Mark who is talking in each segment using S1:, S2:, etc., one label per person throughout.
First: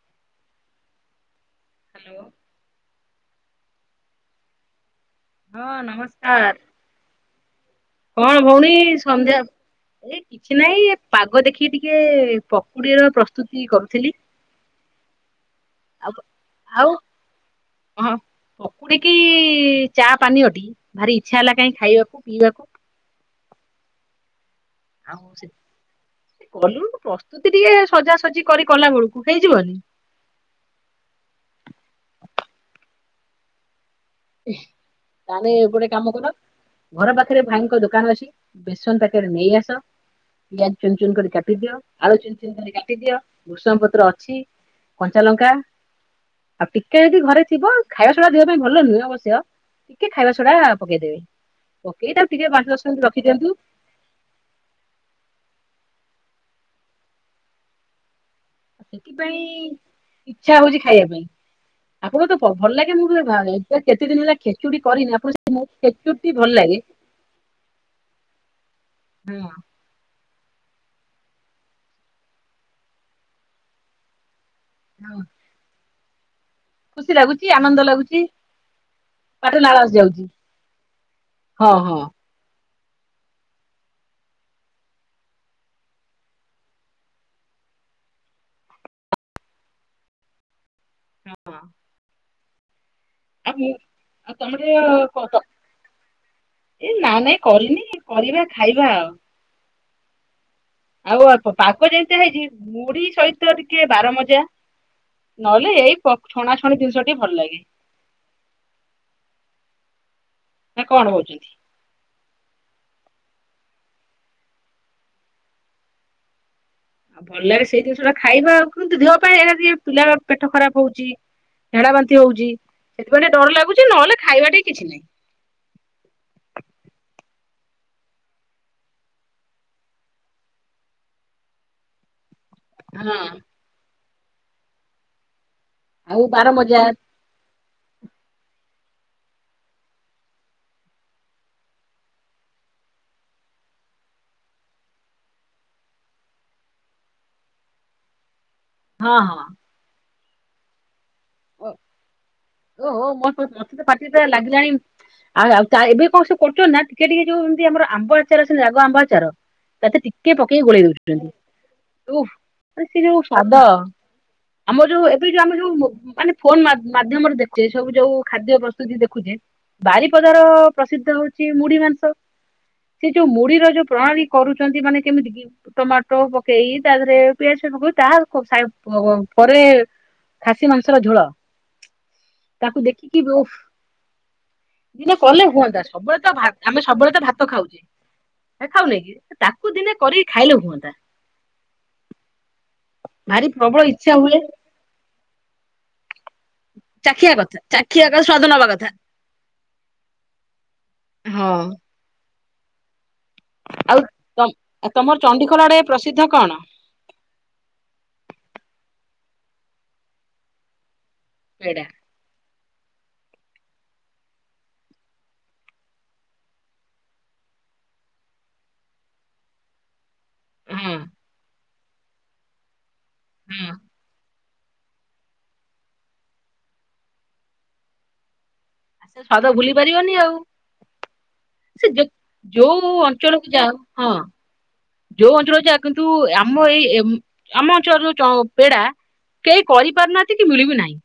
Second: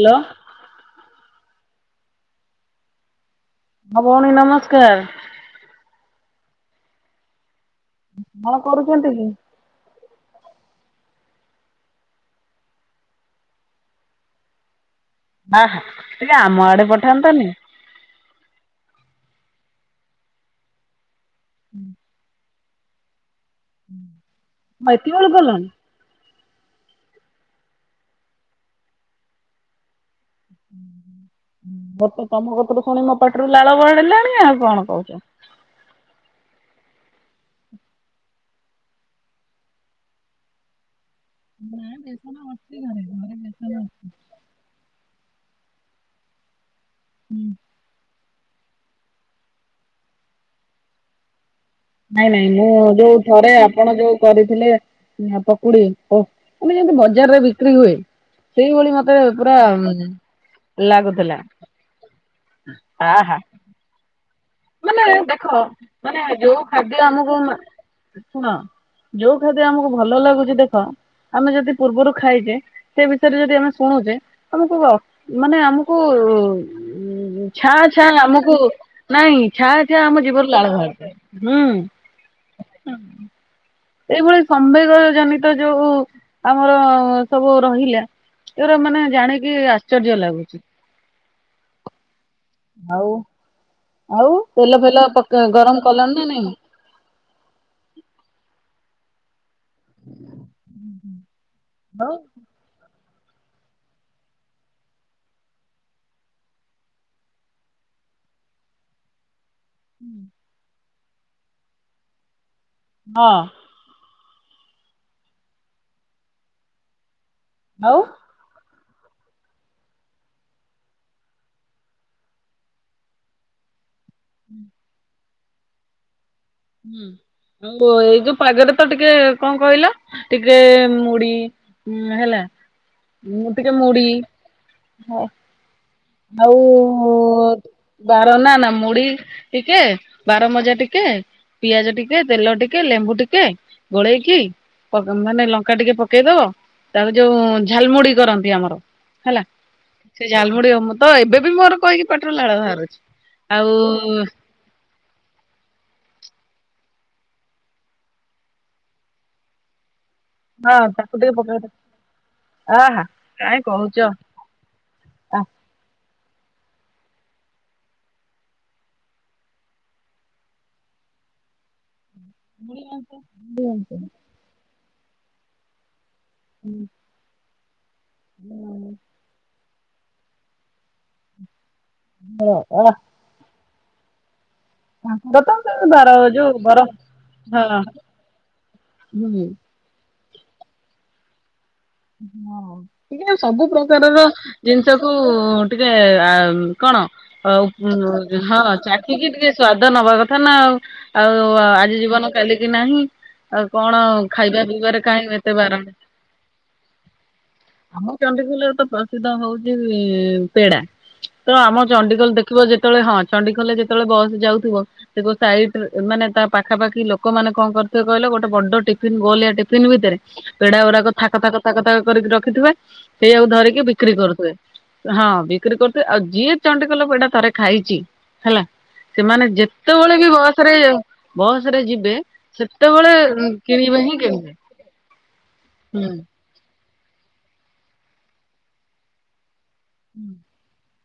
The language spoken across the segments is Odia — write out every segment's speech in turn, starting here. S1: ହାଲୋ
S2: ହ୍ୟାଲୋ
S1: ହଁ ଭଉଣୀ ନମସ୍କାର
S2: ହଁ ନମସ୍କାର କଣ ଭଉଣୀ
S1: କରୁଛନ୍ତି କି?
S2: ସନ୍ଧ୍ୟା ଏ କିଛି ନାଇଁ ପାଗ ଦେଖିକି ଟିକେ ପକୁଡିର ପ୍ରସ୍ତୁତି କରୁଥିଲି
S1: ଆହା
S2: ଆଉ
S1: ଟିକେ ଆମ
S2: ଆଉ
S1: ଆଡେ ପଠାନ୍ତନି
S2: ହଁ ପକୁଡିକି ଚା ପାନୀୟଟି ଭାରି ଇଚ୍ଛା ହେଲା କାହିଁ ଖାଇବାକୁ ପିଇବାକୁ
S1: ହୁଁ
S2: ଆଉ କଲୁ ପ୍ରସ୍ତୁତି ଟିକେ ସଜାସଜି କରି କଲା ବେଳକୁ ହେଇଯିବନି
S1: ହୁଁ ମୋତେ ତମ କଥା ତ ଶୁଣି ମୋ ପାଟିରୁ ଲାଳ ବାହାରିଲା
S2: ଏହେ ତାହେଲେ ଗୋଟେ କାମ କର ଘର ପାଖରେ ଭାଇଙ୍କ ଦୋକାନ ଅଛି ବେସନ ପ୍ୟାକେଟ ନେଇ ଆସ ପିଆଜ ଚୁନ ଚୁନ କରି କାଟ କାଟି ଦିଅ ଆଳୁ ଚିନ ଚିିନ ଧରି କାଟିଦିଅ ବୃଷଙ୍ଗ ପତ୍ର ଅଛି କଞ୍ଚା ଲଙ୍କା। ଆଉ ଟିକେ ଯଦି ଘରେ ଥିବ ଖାଇବା ସଢା ଦେହ ପାଇଁ ଭଲ ନୁହେଁ ଅବଶ୍ୟ ଟିକେ ଖାଇବା ସଢା ପକେଇଦେବେ। ପକେଇ
S1: ନାଇଁ
S2: ତାକୁ
S1: ନାଇଁ
S2: ଟିକେ
S1: ମୁଁ
S2: ପାଞ୍ଚ ଦଶ ମିନିଟ
S1: ଯୋଉ
S2: ରଖିଦିଅନ୍ତୁ।
S1: ଥରେ ଆପଣ ଯୋଉ କରିଥିଲେ ପକୁଡି ଓ ଆମେ ଯେମିତି ବଜାରରେ ବିକ୍ରି ହୁଏ। ସେଇଭଳି ଭାବେ
S2: ସେଥିପାଇଁ
S1: ପୁରା ଲାଗୁଥିଲା।
S2: ଆପଣଙ୍କୁ ତ ଭଲ ଲାଗେ ମୁଁ
S1: ଆହା
S2: ବି କେତେ ଦିନ ହେଲା। ଖେଚୁଡି
S1: ମାନେ
S2: କରିନି
S1: ଦେଖ
S2: ଆପଣ
S1: ମାନେ
S2: ଖେଚୁଡି ଭଲ
S1: ଯୋଉ
S2: ଲାଗେ
S1: ଖାଦ୍ୟ ଆମକୁ। ଶୁଣ ଯୋଉ
S2: ହଁ
S1: ଖାଦ୍ୟ ଆମକୁ ଭଲ ଲାଗୁଛି ଦେଖ। ଆମେ ଯଦି ପୂର୍ବରୁ ଖାଇଲେ ସେ ବିଷୟରେ ଯଦି ଆମେ ଶୁଣୁଛେ ଆମକୁ
S2: ହଁ
S1: ମାନେ ଆମ।
S2: ଖୁସି ଲାଗୁଛି
S1: ଉ ଛାଁ
S2: ଆନନ୍ଦ
S1: ଛାଁ
S2: ଲାଗୁଛି
S1: ଆମକୁ ନାଇଁ।
S2: ପାଟିରେ ଲାଳ
S1: ଛାଁ
S2: ଆସି
S1: ଛାଁ
S2: ଯାଉଛି
S1: ଆମ ଜୀଭରୁ ଲାଳ ବାହାରି ଯାଏ
S2: ହଁ ହଁ
S1: ହୁଁ। ଏଇଭଳି ସମ୍ବେଗ ଜନିତ ଯୋଉ ଆମର ସବୁ ରହିଲା। ଏରା ମାନେ ଜାଣିକି ଆଶ୍ଚର୍ଯ୍ୟ ଲାଗୁଛି। ଆଉ।
S2: ଆହୁଁ।
S1: ଆଉ ତେଲ ଫେଲ ପକ ଗରମ କଲଣି ନା ନାଇଁ।
S2: ଏ ନା ନାଇଁ କରିନି କରିବା ଖାଇବା ଆଉ। ଆଉ ଅଳ୍ପ ପାଗ
S1: ଆଉ
S2: ଯେମିତି ହେଇଛି ମୁଢି ସହିତ ଟିକେ ବାର ମଜା। ନହେଲେ ଏଇ ଛଣାଛଣି ଜିନିଷଟି ଭଲ ଲାଗେ।
S1: ହୁଁ
S2: ନା କଣ ହଉଛନ୍ତି।
S1: ହଁ।
S2: ଭଲ ଲାଗେ ସେଇ
S1: ଆଉ
S2: ଜିନିଷ ଖାଇବା ଆଉ କିନ୍ତୁ ଦେହ ପାଇଁ ଏ ପିଲାର ପେଟ ଖରାପ ହଉଛି। ଝାଡା ବାନ୍ତି ହଉଛି ସେଥିପାଇଁ ଟିକେ ଡର ଲାଗୁଛି ନହେଲେ ଖାଇବା ଟିକ କିଛି ନାହିଁ।
S1: ହୁଁ ଏଇ ଯୋଉ ପାଗରେ ତ ଟିକେ କଣ କହିଲ ଟିକେ ମୁଢି। ହୁଁ ହେଲା
S2: ହଁ
S1: ମୁଁ ଟିକେ ମୁଢି ହ।
S2: ବାର
S1: ଆଉ।
S2: ମଜା
S1: ବାର ନା ନା ମୁଢି ଟିକେ ବାର ମଜା ଟିକେ। ପିଆଜ ଟିକେ ତେଲ ଟିକେ ଲେମ୍ବୁ ଟିକେ ଗୋଳେଇକି। ମାନେ ଲଙ୍କା ଟିକେ ପକେଇଦବ ତାପରେ ଯୋଉ ଝାଲମୁଡି କରନ୍ତି ଆମର।
S2: ହଁ ହଁ।
S1: ହେଲା ସେ ଝାଲମୁଢିହ ମୁଁ ତ ଏବେ ବି ମୋର କହିକି ପେଟ।
S2: ଓହୋ ମୋ ମୋତେ ତ ପାଟି ତ ଲାଗିଲାଣି। ଆଉ ଆଉ ତା ଏବେ କଣ ସେ କରୁଛନ୍ତି ନା ଟିକେ ଟିକେ ଯୋଉ ଯେମତି ଆମର ଆମ୍ବ ଆଚାର ସେ ରାଗ ଆମ୍ବା ଆଚାର। ତାଥିରେ ଟିକେ ପକେଇକି ଗୋଳେଇ
S1: ହଁ ତାକୁ
S2: ଦଉଛନ୍ତି
S1: ଟିକେ ପକେଇ ଆ
S2: ସେ
S1: ହା
S2: ଯୋଉ
S1: କାଇଁ
S2: ସ୍ଵାଦ।
S1: କହୁଛ
S2: ଆମର ଯୋଉ ଏବେ
S1: ଆ
S2: ଯୋଉ ଆମେ ଯୋଉ ମାନେ ଫୋନ୍ ମାଧ୍ୟମରେ ଦେଖୁ। ସେ ସବୁ ଯୋଉ ଖାଦ୍ୟ ପ୍ରସ୍ତୁତି ଦେଖୁଛେ ବାରିପଦାର ପ୍ରସିଦ୍ଧ ହଉଛି ମୁଢି ମାଂସ। ସେ
S1: ମୁଡ଼ିିବାନ
S2: ଯୋଉ ମୁଢିର ଯୋଉ
S1: ମୁନ।
S2: ପ୍ରଣାଳୀ କରୁଛନ୍ତି ମାନେ କେମିତି କି ଟମାଟୋ ପକେଇ ତା ଦେହରେ ପିଆଜ ପକଉଛି। ତାହା ପ ସାଙ୍ଗ ପରେ ଖାସି ମାଂସର ଝୋଳ। ତାକୁ
S1: ଅ
S2: ଦେଖିକି ଯଉ [unintelligible] ଦିନେ
S1: ତାଙ୍କର
S2: କଲେ
S1: ତ ସେ
S2: ହୁଅନ୍ତା
S1: ବାର
S2: ସବୁବେଳେ ତ
S1: ଯୋଉ ବର
S2: ଆମେ ସବୁବେଳେ ଭାତ
S1: ହଁ
S2: ଖାଉଛେ। ନାଁ ଖାଉନି କି
S1: ହୁଁ।
S2: ତାକୁ ଦିନେ କରିକି ଖାଇଲେ ହୁଅନ୍ତା।
S1: ହଁ ଟିକେ
S2: ଭାରି
S1: ସବୁ
S2: ପ୍ରବଳ ଇଚ୍ଛା
S1: ପ୍ରକାରର
S2: ହୁଏ
S1: ଜିନିଷ କୁ ଟିକେ ଆ। କଣ
S2: ଚାଖିବା କଥା
S1: ହଁ
S2: ଚାଖିବା କଥା
S1: [inaudible]
S2: ସ୍ଵାଦ ନବା କଥା
S1: ଟିକେ ଟିକେ ସ୍ଵାଦ ନବା କଥା ନା ଆଉ ଆଉ
S2: ହଁ
S1: ଆଜି ଜୀବନ କାଲିକି ନାହିଁ। ଆଉ କଣ ଖାଇବା ପିଇାରେ କାହିଁ ଏତେ ବାରନ୍ତି।
S2: ସିଦ୍ଧ କଣ।
S1: ଆମ ଚଡିଖୋଲରେ ତ ପ୍ରସିଦ୍ଧ ହଉଛି ପେଡା ତ
S2: ପେଡା
S1: ଆମ ଚଡିଖୋଲ ଦେଖ ଥିବ ଯେତେବେଳେ ହଁ ଚଣ୍ଡିଖୋଲେ ଯେତେବେଳେ ବସ୍ ଯାଉଥିବ ସେ ସାଇଡ ମାନେ ତା ପାଖାପାଖି ଲୋକମାନୋନେ କଣ କରିଥିବେ କହିଲ ଗୋଟେ ବଡ ଟିଫିନ ଗହଲିଆ ଟିଫିନ ଭିତରେ ପେଡା
S2: ହଁ
S1: ଗୁଡାକ ଥାକ ଥାକ ଥାକଥାକ କରିକି ରଖିଥିବା ସେଇଆକୁ
S2: ହଁ
S1: ଧରିକି ବି ବିକ୍ରି କରୁଥିବେ ହଁ ବିକ୍ରି କରୁଥେ ଆଉ ଯିଏ ଚଣ୍ଡିଖୋଲ ପେଡା ଥରେ ଖାଇଛି ହେଲା
S2: ସେ
S1: ସେମାନେ
S2: ସ୍ୱାଦ ଭୁଲି ପାରିବନି
S1: ଯେତେବେଳେ ବି
S2: ଆଉ
S1: ବସ ରେ ବସ ରେ
S2: ସେ ଯେ
S1: ଯିବେ
S2: ଯୋଉ
S1: ସେତେବେଳେ
S2: ଅଞ୍ଚଳକୁ ଯାଅ
S1: କିଣିବେ
S2: ହଁ
S1: ହିଁ କିଣି ହୁଁ
S2: ଯୋଉ ଅଞ୍ଚଳ ଯା କିନ୍ତୁ ଆମ ଏଇ ଆମ ଅଞ୍ଚଳ ଚ ପେଡା କେଇ କରିପାରୁନାହାନ୍ତି କି ମିଳିବି ନାହିଁ।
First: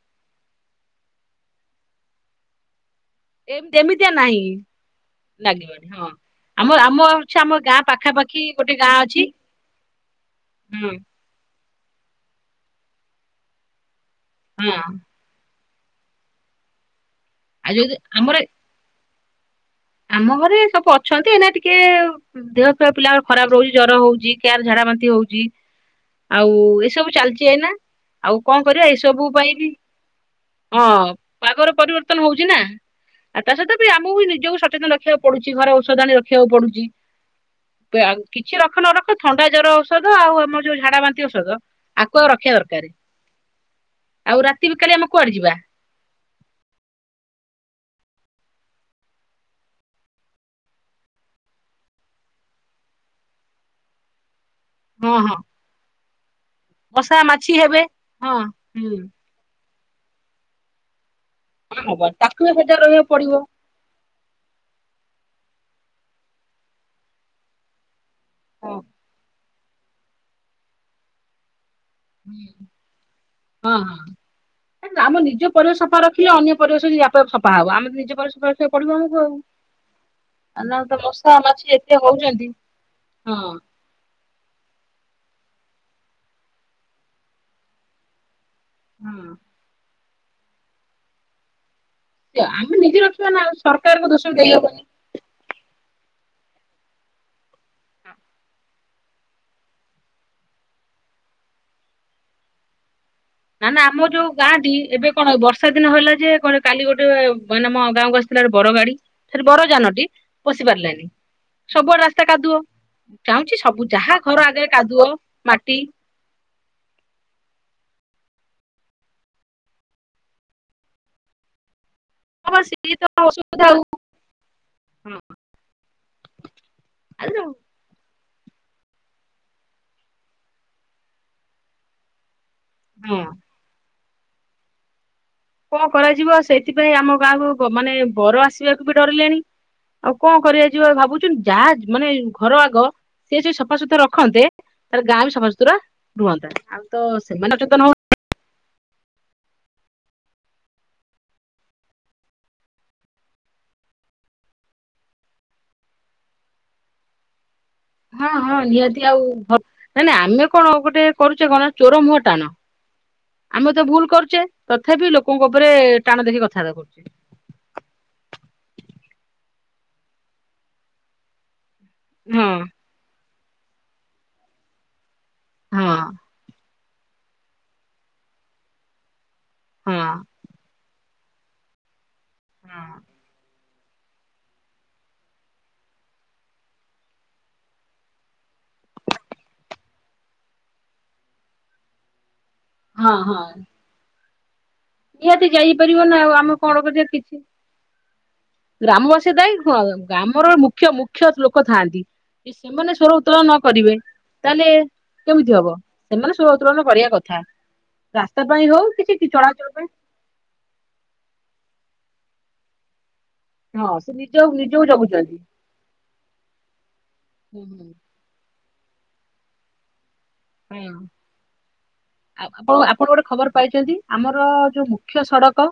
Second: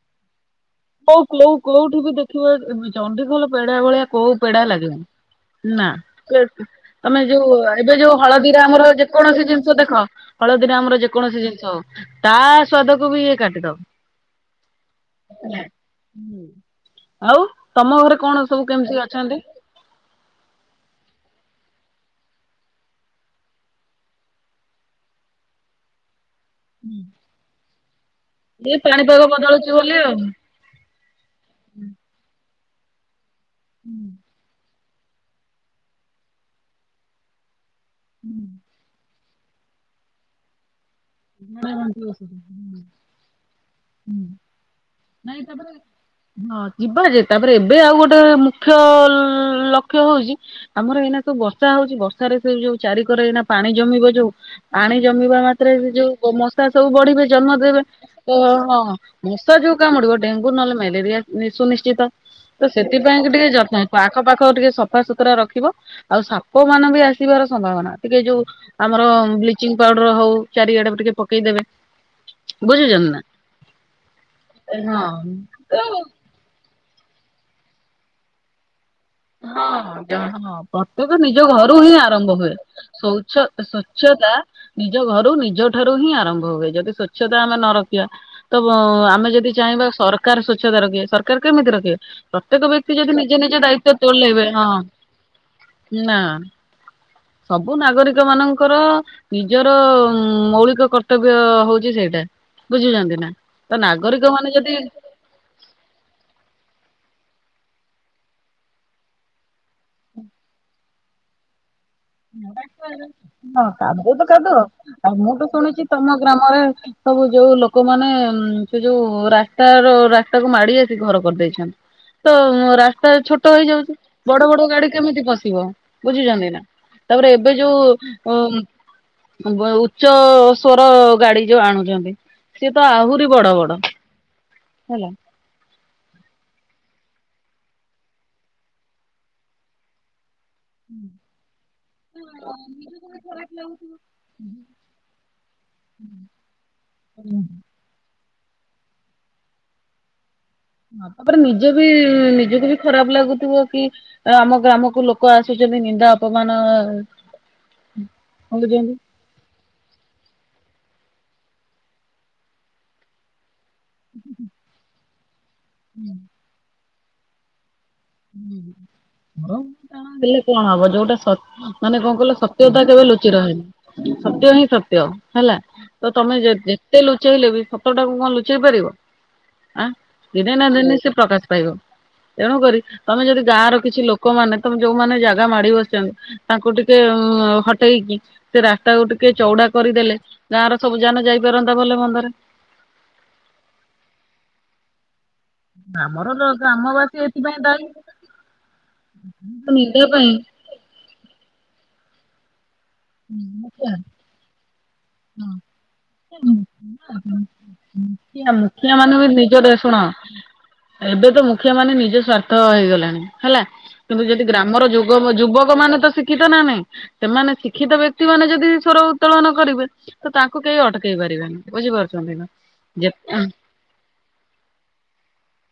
S1: କୋଉ କୋଉ କୋଉଠି ବି ଦେଖିବ ଚଣ୍ଡିଖୋଲ ପେଡା
S2: ଏମତି
S1: ଭଳିଆ
S2: ଏମିତିଆ
S1: କୋଉ
S2: ନାହିଁ
S1: ପେଡା ଲାଗେ
S2: ଲାଗିବନି
S1: ନା।
S2: ହଁ।
S1: ନା
S2: ଆମର ଆମ
S1: ତମେ
S2: ଅଛି ଆମ
S1: ଯୋଉ
S2: ଗାଁ
S1: ଏବେ ଯୋଉ
S2: ପାଖାପାଖି
S1: ହଳଦୀର
S2: ଗୋଟେ
S1: ଆମର
S2: ଗାଁ ଅଛି
S1: ଯେକୌଣସି ଜିନିଷ ଦେଖ ହଳଦୀରେ
S2: ହଁ
S1: ଆମର ଯେକୌଣସି ଜିନିଷ ହଉ ତା ସ୍ଵାଦକୁ ବି ଇଏ କାଟିଦବ।
S2: ହଁ।
S1: ଆଉ
S2: ଯଦି
S1: ତମ ଘରେ
S2: ଆମର
S1: କଣ ସବୁ କେମିତି ଅଛନ୍ତି।
S2: ଆମ ଘରେ ସବୁ ଅଛନ୍ତି ଏ ନା ଟିକେ ଦେହ ଫେୟ ପିଲା ର ଖରାପ ରହୁଛି ଜର ହଉଛି କ୍ୟାର ଝାଡା ଵାନ୍ତି ହଉଛି। ଆଉ ଏସବୁ ଚାଲିଛି ଏଇନା ଆଉ କଣ
S1: ଏ
S2: କରିବା
S1: ପାଣିପାଗ
S2: ଏସବୁ ପାଇଁବି
S1: ବଦଳୁଛି ବୋଲି ଆଉ।
S2: ହଁ ପାଗର ପରିବର୍ତ୍ତନ ହଉଛି ନା। ଆଉ ତା ସହିତ ବି ଆମକୁ ନିଜକୁ ସଚେତନ ରଖିବାକୁ ପଡୁଛି ଘରେ ଔଷଧ ଆଣି ରଖିବାକୁ ପଡୁଛି। ବି କିଛି ରଖ ନ ରଖ ଥଣ୍ଡା ଜର ଔଷଧ ଆଉ ଆମ ଯୋଉ ଝାଡା ବାନ୍ତି ତିି ଔଷଧ ଆକୁ ଆଉ ରଖିବା ଦରକାରେ ଆଉ ରାତି ବିକାଳୀ ଆମେ କୁଆଡେ ଯିବା।
S1: ହଁ ଯିବା ଯେ ତାପରେ ଏବେ ଆଉ ଗୋଟେ ମୁଖ୍ୟ ଲକ୍ଷ୍ୟ ହଉଛି ଆମର ଏଇନା ସବୁ ବର୍ଷା ହଉଛି ବର୍ଷାରେ ସେ ଯୋଉ ଚାରିିକର ଏଇନା ପାଣି ଜମିବ ଯୋଉ ପାଣି
S2: ହଁ ହଁ
S1: ଜମିବା ମାତ୍ରେ ଯୋଉ ମଶା ସବୁ
S2: ମଶା
S1: ବଢିବେ
S2: ମାଛି
S1: ଜନ୍ମ
S2: ହେବେ
S1: ଦେବେ
S2: ହଁ
S1: ତ
S2: ହୁଁ
S1: ହଁ ମଶା ଯୋଉ କାମୁଡିବ ଡେଙ୍ଗୁ ନହେଲେ ମ୍ୟାଲେରିଆ ନିଶୁ
S2: ହଁ, ହବ
S1: ନିଶ୍ଚିତ
S2: ତାକୁ ବି
S1: ତ
S2: ସଜାଗ ରହିବାକୁ
S1: ସେଥିପାଇଁ
S2: ପଡିବ
S1: ଟିକେ ଯତ୍ନ ଆଖ ପାଖ ଟିକେ ସଫା ସୁତୁରା ରଖିଵା ଆଉ ସାପ ମାନ ବି ଆସିବାର ସମ୍ଭାବନା। ଟିକେ ଯୋଉ
S2: ହଁ
S1: ଆମର ବ୍ଲିଚିଂ ପାଉଡର ହଉ ଚାରିଆଡେ ଟିକେ ପକେଇ ଦେବେ।
S2: ହଁ ହଁ ଆମ ନିଜ ପରିବେସ ସଫା ରଖିଲେ ଅନ୍ୟ ପରେଶବି ଆପେ ଆପେ ସଫା ହବ ଆମେ ନିଜ ପରିଶ
S1: ହଁ ହଁ
S2: ଆଉ ନହେଲେ ତ
S1: ପ୍ରତ୍ୟେକ
S2: ମଶା
S1: ନିଜ
S2: ମାଛି
S1: ଘରୁ ହିଁ
S2: ଏତେ
S1: ଆରମ୍ଭ
S2: ହଉଛନ୍ତି
S1: ହୁଏ। ସୌଉଛ
S2: ହଁ
S1: ସୋଚ୍ଛତା ନିଜ ଘରୁ ନିଜ ଠାରୁ ହିଁ ଆରମ୍ଭ ହୁଏ ଯଦି ସ୍ଵଚ୍ଛତା ଆମେ ନ ରଖିବା ତ ଵ
S2: ହଁ।
S1: ଆମେ ଯଦି ଚାହିଁବା ସରକାର ସ୍ଵଚ୍ଛତା ରଖିବେ ସରକାର କେମିତି ରଖିବେ ପ୍ରତ୍ୟେକ
S2: ଆମେ
S1: ବ୍ୟକ୍ତି ଯଦି
S2: ରଖିବା
S1: ନିଜେ
S2: ନା ଆଉ
S1: ନିଜ ଦାୟିତ୍ଵ
S2: ସରକାରଙ୍କୁ ଦୋଷ
S1: ତୋଲେବେ ହଁ
S2: ଦେଇହବନି।
S1: ନା ସବୁ ନାଗରିକ ମାନଙ୍କର ନିଜର ମୌଳିକ କର୍ତ୍ତବ୍ୟ ହଉଛି ସେଇଟା ବୁଝୁଛନ୍ତି ନା
S2: ନା
S1: ତ
S2: ନା ଆମ
S1: ନାଗରିକ
S2: ଯୋଉ
S1: ମାନେ
S2: ଗାଁ ଟି
S1: ଯଦି
S2: ଏବେ କଣ ବର୍ଷା ଦିନ ହେଲା ଯେ କଣ କାଲି ଗୋଟେ ମାନେ ଆମ ଗାଁକୁ ଆସିଥିଲା ଗୋଟେ ବଡ ଗାଡି। ସେ ଟି ବର ଯାନଟି ପଶି ପାରିଲୋନି ସବୁଆଡେ କାଦୁଅ। ଚାହୁଁଛି
S1: ହଁ
S2: ସବୁ
S1: କାଦୁଅ
S2: ଯାହା
S1: ତ
S2: ଘର
S1: କାଦୁଅ
S2: ଆଗରେ
S1: ଆଉ ମୁଁ ତୁ
S2: ମାଟି
S1: ଶୁଣିଛି ତମ ଗ୍ରାମରେ ସବୁ ଯୋଉ ଲୋକମାନେ ସେ ଯୋଉ ରାସ୍ତାର ରାସ୍ତା କୁ ମାଡି ଆସିିକ ଘର କରିଦେଇଛନ୍ତି। ତ
S2: ହଁ ସିଏ ତ
S1: ରାସ୍ତା ଛୋଟ
S2: ଅସୁବିଧା ଆଉ।
S1: ହେଇଯାଉଛି। ବଡ ବଡ ଗାଡି କେମିତି ପଶିବ ବୁଝିଛନ୍ତି ନା ତାପରେ ଏବେ ଯୋଉ ଉଚ୍ଚ ସ୍ୱର ଗାଡି ଯୋଉ ଆଣୁଛନ୍ତି। ସେଏ ତ ଆହୁରି
S2: ହଁ
S1: ବଡ ବଡ।
S2: କଣ କରାଯିବ, ସେଇଥିପାଇଁ ଆମ ଗାଁକୁ ମାନେ ବର ଆସିବାକୁ ବି ଡରିଲେଣି। ଆଉ କଣ କରିବା ଯିବ ଭାବୁଛୁ, ଯାହା ମାନେ ଘର ଆଗ ସିଏ ସ ସଫାସୁତୁରା ରଖନ୍ତେ ତାହେଲେ ଗାଁ ବି ସଫା ସୁତୁରା ରୁହନ୍ତା। ଆଉ ତ ସେମାନେ ସଚେତନ ହ
S1: ହଁ ତାପରେ ନିଜ ବି, ନିଜକୁ ବି ଖରାପ ଲାଗୁଥିବ କି? ଆମ ଗ୍ରାମକୁ ଲୋକ ଆସୁଛନ୍ତି ନିନ୍ଦା ଅପମାନ
S2: ହଁ ହଁ
S1: ହଉଛନ୍ତି।
S2: ନିହାତି ଆଉ, ନାଇଁ ନାଇଁ ଆମେ କଣ ଗୋଟେ କରୁଛେ କଣ ଚୋର ମୁହଁ ଟାଣ। ଆମେ ତ ଭୁଲ କରୁଛେ, ତଥାପି ଲୋକଙ୍କ ଉପରେ ଟାଣ ଦେଖି କଥାବାର୍ତ୍ତା କରୁଛେ।
S1: ର ଟଣ ହେଲେ କଣ ହବ, ଯୋଉଟା ସତ୍ ମାନେ କଣ କଲେ
S2: ହଁ
S1: ସତ୍ୟତା କେବେ ଲୁଚ ହ ସତ୍ୟ ହିଁ ସତ୍ୟ, ହେଲା
S2: ହଁ
S1: ତ ତମେ କେତେ ଲୁଚେଇଲେ ବି ସତଟାକୁ କଣ ଲୁଚେଇ ପାରିବ। ଆଁ
S2: ହଁ।
S1: ଦିନେ ନା ଦିନେ ସେ ପ୍ରକାଶ ପାଇବ। ତେଣୁ କରି ଗାଁ ର କିଛି ଲୋକମାନେ ତମେ ଯୋଉମାନେ ଜାଗା ମାଡି ବସିଛନ୍ତି ତାଙ୍କୁ ଟିକେ ଉ ହଟେଇକି ସେ ରାସ୍ତାକୁ ଟିକେ ଚଉଡା କରିଦେଲେ ଗାଁ ର ସବୁ ଯାନ ଯାଇପାରନ୍ତା ଭଲ ମନ୍ଦରେ।
S2: ହଁ ହଁ ନିହାତି ଯାଇପାରିବ ନା
S1: ଆମର
S2: ଆଉ ଆମେ କଣ କରି
S1: ଗ୍ରାମବାସୀ
S2: କିଛି
S1: ଏଥିପାଇଁ ଦାୟୀ
S2: ଗ୍ରାମବାସୀ ଦାୟୀ କଣ?
S1: ନିନ୍ଦା ପାଇଁ
S2: ଗ୍ରାମର ମୁଖ୍ୟ ମୁଖ୍ୟ ଲୋକ ଥାଆନ୍ତି। ସେମାନେ ସ୍ୱର ଉତ୍ତୋଳନ ନ କରିବେ ତାହେଲେ କେମିତି ହବ? ସେମାନେ ସ୍ୱରଉତ୍ତୋଳନ କରିବା କଥା। ରାସ୍ତା
S1: ମୁଖିଆ
S2: ପାଇଁ ହଉ
S1: ମୁଖିଆ
S2: କିଛି
S1: ମାନ ବି ନିଜ
S2: ଚଳାଚଳ
S1: ଦେ
S2: ପାଇଁ
S1: ଶୁଣ ଏବେ ତ ମୁଖିଆ ମାନେ ନିଜ ସ୍ଵାର୍ଥ ହେଇଗଲାଣି। ହେଲା
S2: ହଁ ସେ
S1: କିନ୍ତୁ
S2: ନିଜ
S1: ଯଦି ଗ୍ରାମର
S2: ନିଜକୁ
S1: ଯୁବ
S2: ଜଗୁଛନ୍ତି।
S1: ଯୁବକ ମାନେ ତ ଶିକ୍ଷିତ ନା ନାହିଁ ସେମାନେ
S2: ହୁଁ ହୁଁ
S1: ଶିକ୍ଷିତ ବ୍ୟକ୍ତି ମାନେ ଯଦି ସ୍ୱର ଉତ୍ତୋଳନ କରିବେ ତ ତାଙ୍କୁ କେହି
S2: ହଁ।
S1: ଅଟକେଇ ପାରିବାନି ବୁଝିପାରୁଛନ୍ତି। ନା
S2: ଆପଣ ଆପଣ
S1: ଯେ
S2: ଗୋଟେ ଖବର ପାଇଛନ୍ତି ଆମର ଯୋଉ ମୁଖ୍ୟ ସଡ଼କ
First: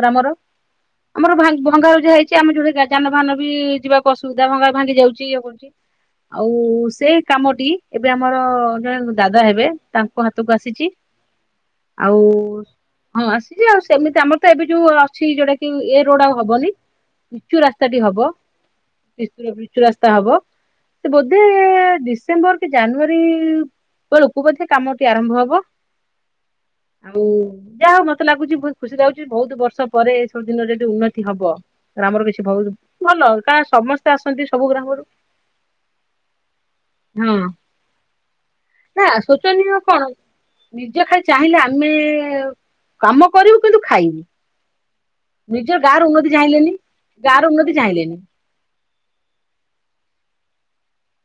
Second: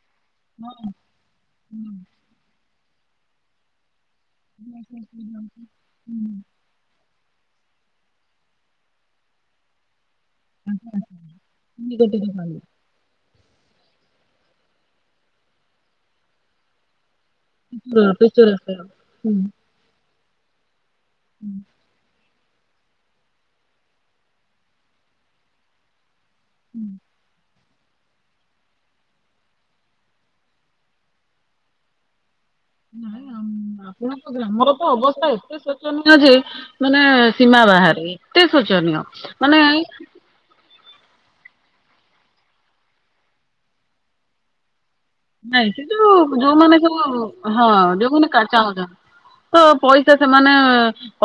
S2: ଗ୍ରାମର ଆମର ଭାଙ୍ଗ୍ ଭଙ୍ଗାରୁ ହେଇଛି ଆମେ ଯୋଟ ଯାନବାହାନ ବି ଯିବାକୁ ଅସୁବିଧା ଭଙ୍ଗା ଭାଙ୍ଗି ଯାଉଛି ଇଏ କରୁଛି ଆଉ ସେ କାମଟି ଏବେ ଆମର ଜଣେ ଦାଦା ହେବେ ତାଙ୍କ ହାତକୁ ଆସିଛି। ଆଉ ହଁ ଆସିଛି ଆଉ ସେମିତି ଆମର ତ ଏବେ ଯୋଉ ଅଛି ଯୋଉଟା କି ଏ ରୋଡ ଆଉ ହବନି। ପିଚୁ ରାସ୍ତାଟି ହବ ପିଚୁ ରାସ୍ତା ହବ ସେ
S1: ହୁଁ
S2: ଡିସେମ୍ବର କି ଜାନୁଆରୀ ବେଳକୁ ବୋଧେ କାମଟି ଆରମ୍ଭ ହବ। ଆଉ ଯା ମତେ ଲାଗୁଛି ଖୁସି ଲାଗୁଛି ବହୁତ ବର୍ଷ ପରେ ଏ ସବୁ ଦିନ ଯଦି ଉନ୍ନତି ହବ ଆମର କିଛି ବହୁତ ଭଲ କା
S1: ଆପଣଙ୍କ ଗ୍ରାମର ତ ଅବସ୍ଥା ଏତେ ଶୋଚନୀୟ ଯେ ମାନେ
S2: ହଁ
S1: ସୀମା ବାହାରେ। ଏତେ ଶୋଚନୀୟ ମାନେ
S2: ନିଜ ଖାଇ ଚାହିଁଲେ ଆମେ କାମ କରିବୁ କିନ୍ତୁ ଖାଇବୁ।
S1: ନାଇଁ
S2: ନିଜର
S1: ସେ
S2: ଗାଁର ଉନ୍ନତି
S1: ଯୋଉ
S2: ଚାହିଁଲେନି
S1: ଯୋଉମାନେ ସବୁ
S2: ଗାଁର
S1: ହଁ
S2: ଉନ୍ନତି ଚାହିଁଲେନି
S1: ଯୋଉମାନେ ଚାହୁଁଛନ୍ତି। ତ ପଇସା ସେମାନେ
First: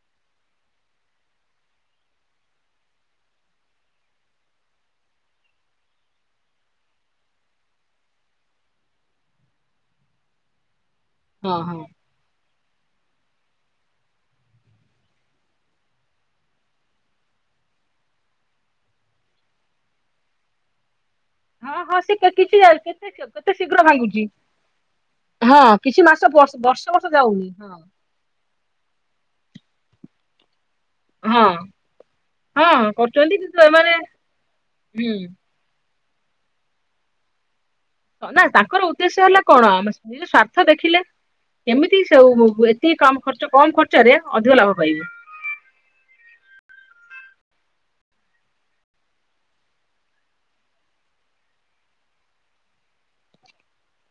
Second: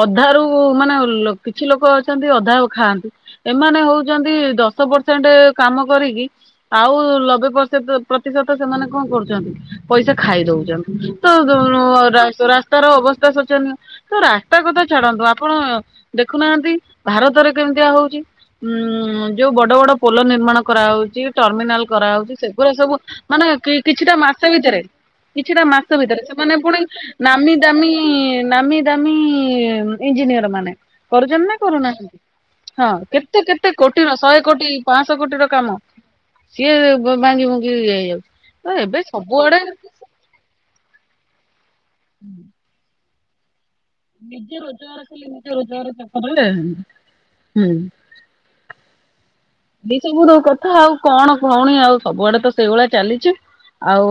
S1: ଅଧାରୁୁ ମାନେ କିଛି ଲୋକ ଅଛନ୍ତି ଅଧା ଆଉ ଖାଆନ୍ତି। ଏମାନେ ହଉଛନ୍ତି ଦଶ ପରସେଣ୍ଟ କାମ କରିକି ଆଉ ନବେ ପରେ ପ୍ରତିଶତ ତ ସେମାନେ କଣ କରୁଛନ୍ତି? ପଇସା ଖାଇ ଦଉଛନ୍ତି ତ
S2: ହଁ ହଁ
S1: ତାର ଅବସ୍ଥା ଶୋଚନୀୟ। ତ ରାସ୍ତା କଥା ଛାଡନ୍ତୁ ଆପଣ ଦେଖୁନାହାନ୍ତି ଭାରତରେ କେମିତିଆ ହଉଛି। ଉଁ ଯୋଉ ବଡ ବଡ ପୋଲ ନିର୍ମାଣ କରାହଉଛି
S2: ହଁ
S1: ଟର୍ମିନାଲ
S2: ହଁ ସେ
S1: କରାହଉଛି
S2: କିଛି
S1: ସେଗାରା ସବୁ।
S2: କେତେ
S1: ମାନେ
S2: କେତେ ଶୀଘ୍ର
S1: କିଛିଟା
S2: ଭାଙ୍ଗୁଛି
S1: ମାସ ଭିତରେ କିଛିଟା
S2: ହଁ
S1: ମାସ
S2: କିଛି
S1: ଭିତରେ
S2: ବର୍ଷ
S1: ସେମାନେ ପୁଣି
S2: ବର୍ଷ ଯାଉନି
S1: ନାମି
S2: ହଁ
S1: ଦାମୀ। ନାମୀ ଦାମୀ ଇଞ୍ଜିନିୟର ମାନେ
S2: ହଁ
S1: କରୁଛନ୍ତି ନା କରୁନାହାନ୍ତି। ହଁ
S2: କରୁଛନ୍ତି
S1: କେତେ
S2: କିନ୍ତୁ
S1: କେତେ
S2: ଏମାନେ
S1: କୋଟିର ଶହେ କୋଟି
S2: ହୁଁ
S1: ପାଞ୍ଚଶହ କୋଟି ର କାମ। କିଏ ଭାଙ୍ଗି ଭଙ୍ଗିକି ଯାଇ
S2: ନା ତାଙ୍କର ଉଦ୍ଦେଶ୍ୟ ହେଲା କଣ ଆମେ ନିଜ ସ୍ୱାର୍ଥ ଦେଖିଲେ କେମିତି ସବୁ ଏତିକି ଖର୍ଚ୍ଚ କମ ଖର୍ଚ୍ଚ ଚ
S1: ନିଜେ
S2: ଅଧିକ ଲାଭ
S1: ରୋଜଗାର
S2: ପାଇବୁ।
S1: ଖାଲି ନିଜେ ରୋଜଗାର ହୁଁ ଏ ସବୁ ଦୋଉ କଥା ଆଉ କଣ ଭଉଣୀ ଆଉ ସବୁଆଡେ ତ ସେଇଭଳିଆ ଚାଲିଛି। ଆଉ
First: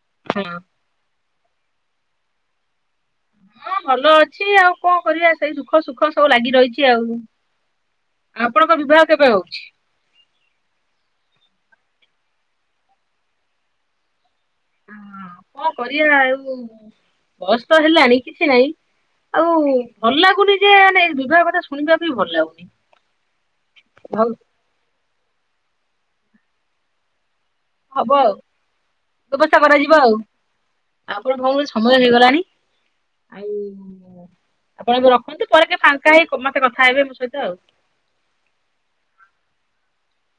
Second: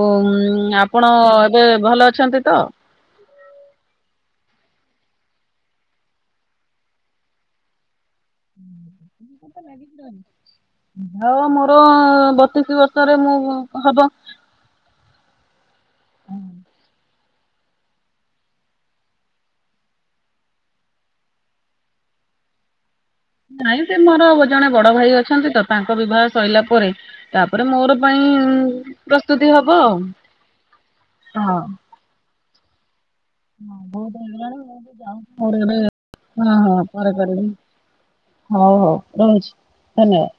S1: ଆପଣ ଏବେ ଭଲ ଅଛନ୍ତି ତ।
S2: ହଁ ଭଲ ଅଛି ଆଉ କଣ କରିବା ସେଇ ସୁଖ ସୁଖ ସବୁ ଲାଗି ରହିଛି ଆଉ। ଆପଣଙ୍କ ବିବାହ କେବେ ହଉଛି?
S1: ହ ମୋର ବତିଶ ବର୍ଷରେ ମୁଁ ହବ।
S2: ହ କଣ କରିବା ଆଉ ବସ୍ ତ ହେଲାଣି କିଛି ନାଇଁ ଆଉ ଭଲ ଲାଗୁନି ଯେ ମାନେ ବିବାହ କଥା ଶୁଣିବାକୁ ବି ଭଲ ଲାଗୁନି।
S1: ନାଇଁ ସେ ମୋର
S2: ହଉ
S1: ଜଣେ ବଡ ଭାଇ ଅଛନ୍ତି ତ ତାଙ୍କ ବିବାହ ସଇଲା ପରେ ତାପରେ ମୋର
S2: ହବ
S1: ପାଇଁ
S2: ଆଉ
S1: ପ୍ରସ୍ତୁତି
S2: ବ୍ୟବସ୍ଥା
S1: ହବ
S2: କରାଯିବ
S1: ଆଉ ହଁ।
S2: ମର ହେଇଗଲାଣି। ଆଉ
S1: ହ ଯର
S2: ଆପଣ ଏବେ ରଖନ୍ତୁ
S1: ହ
S2: ପରେ କେବେ ଫାଙ୍କା
S1: ହଁ
S2: ହେଇ ମତେ କଥା
S1: ପରା
S2: ହେବେ ମୋ ସହିତ ଆଉ।
S1: କ [unintelligible] ହଉ ହଉ ରହୁଛି ଧନ୍ୟବାଦ।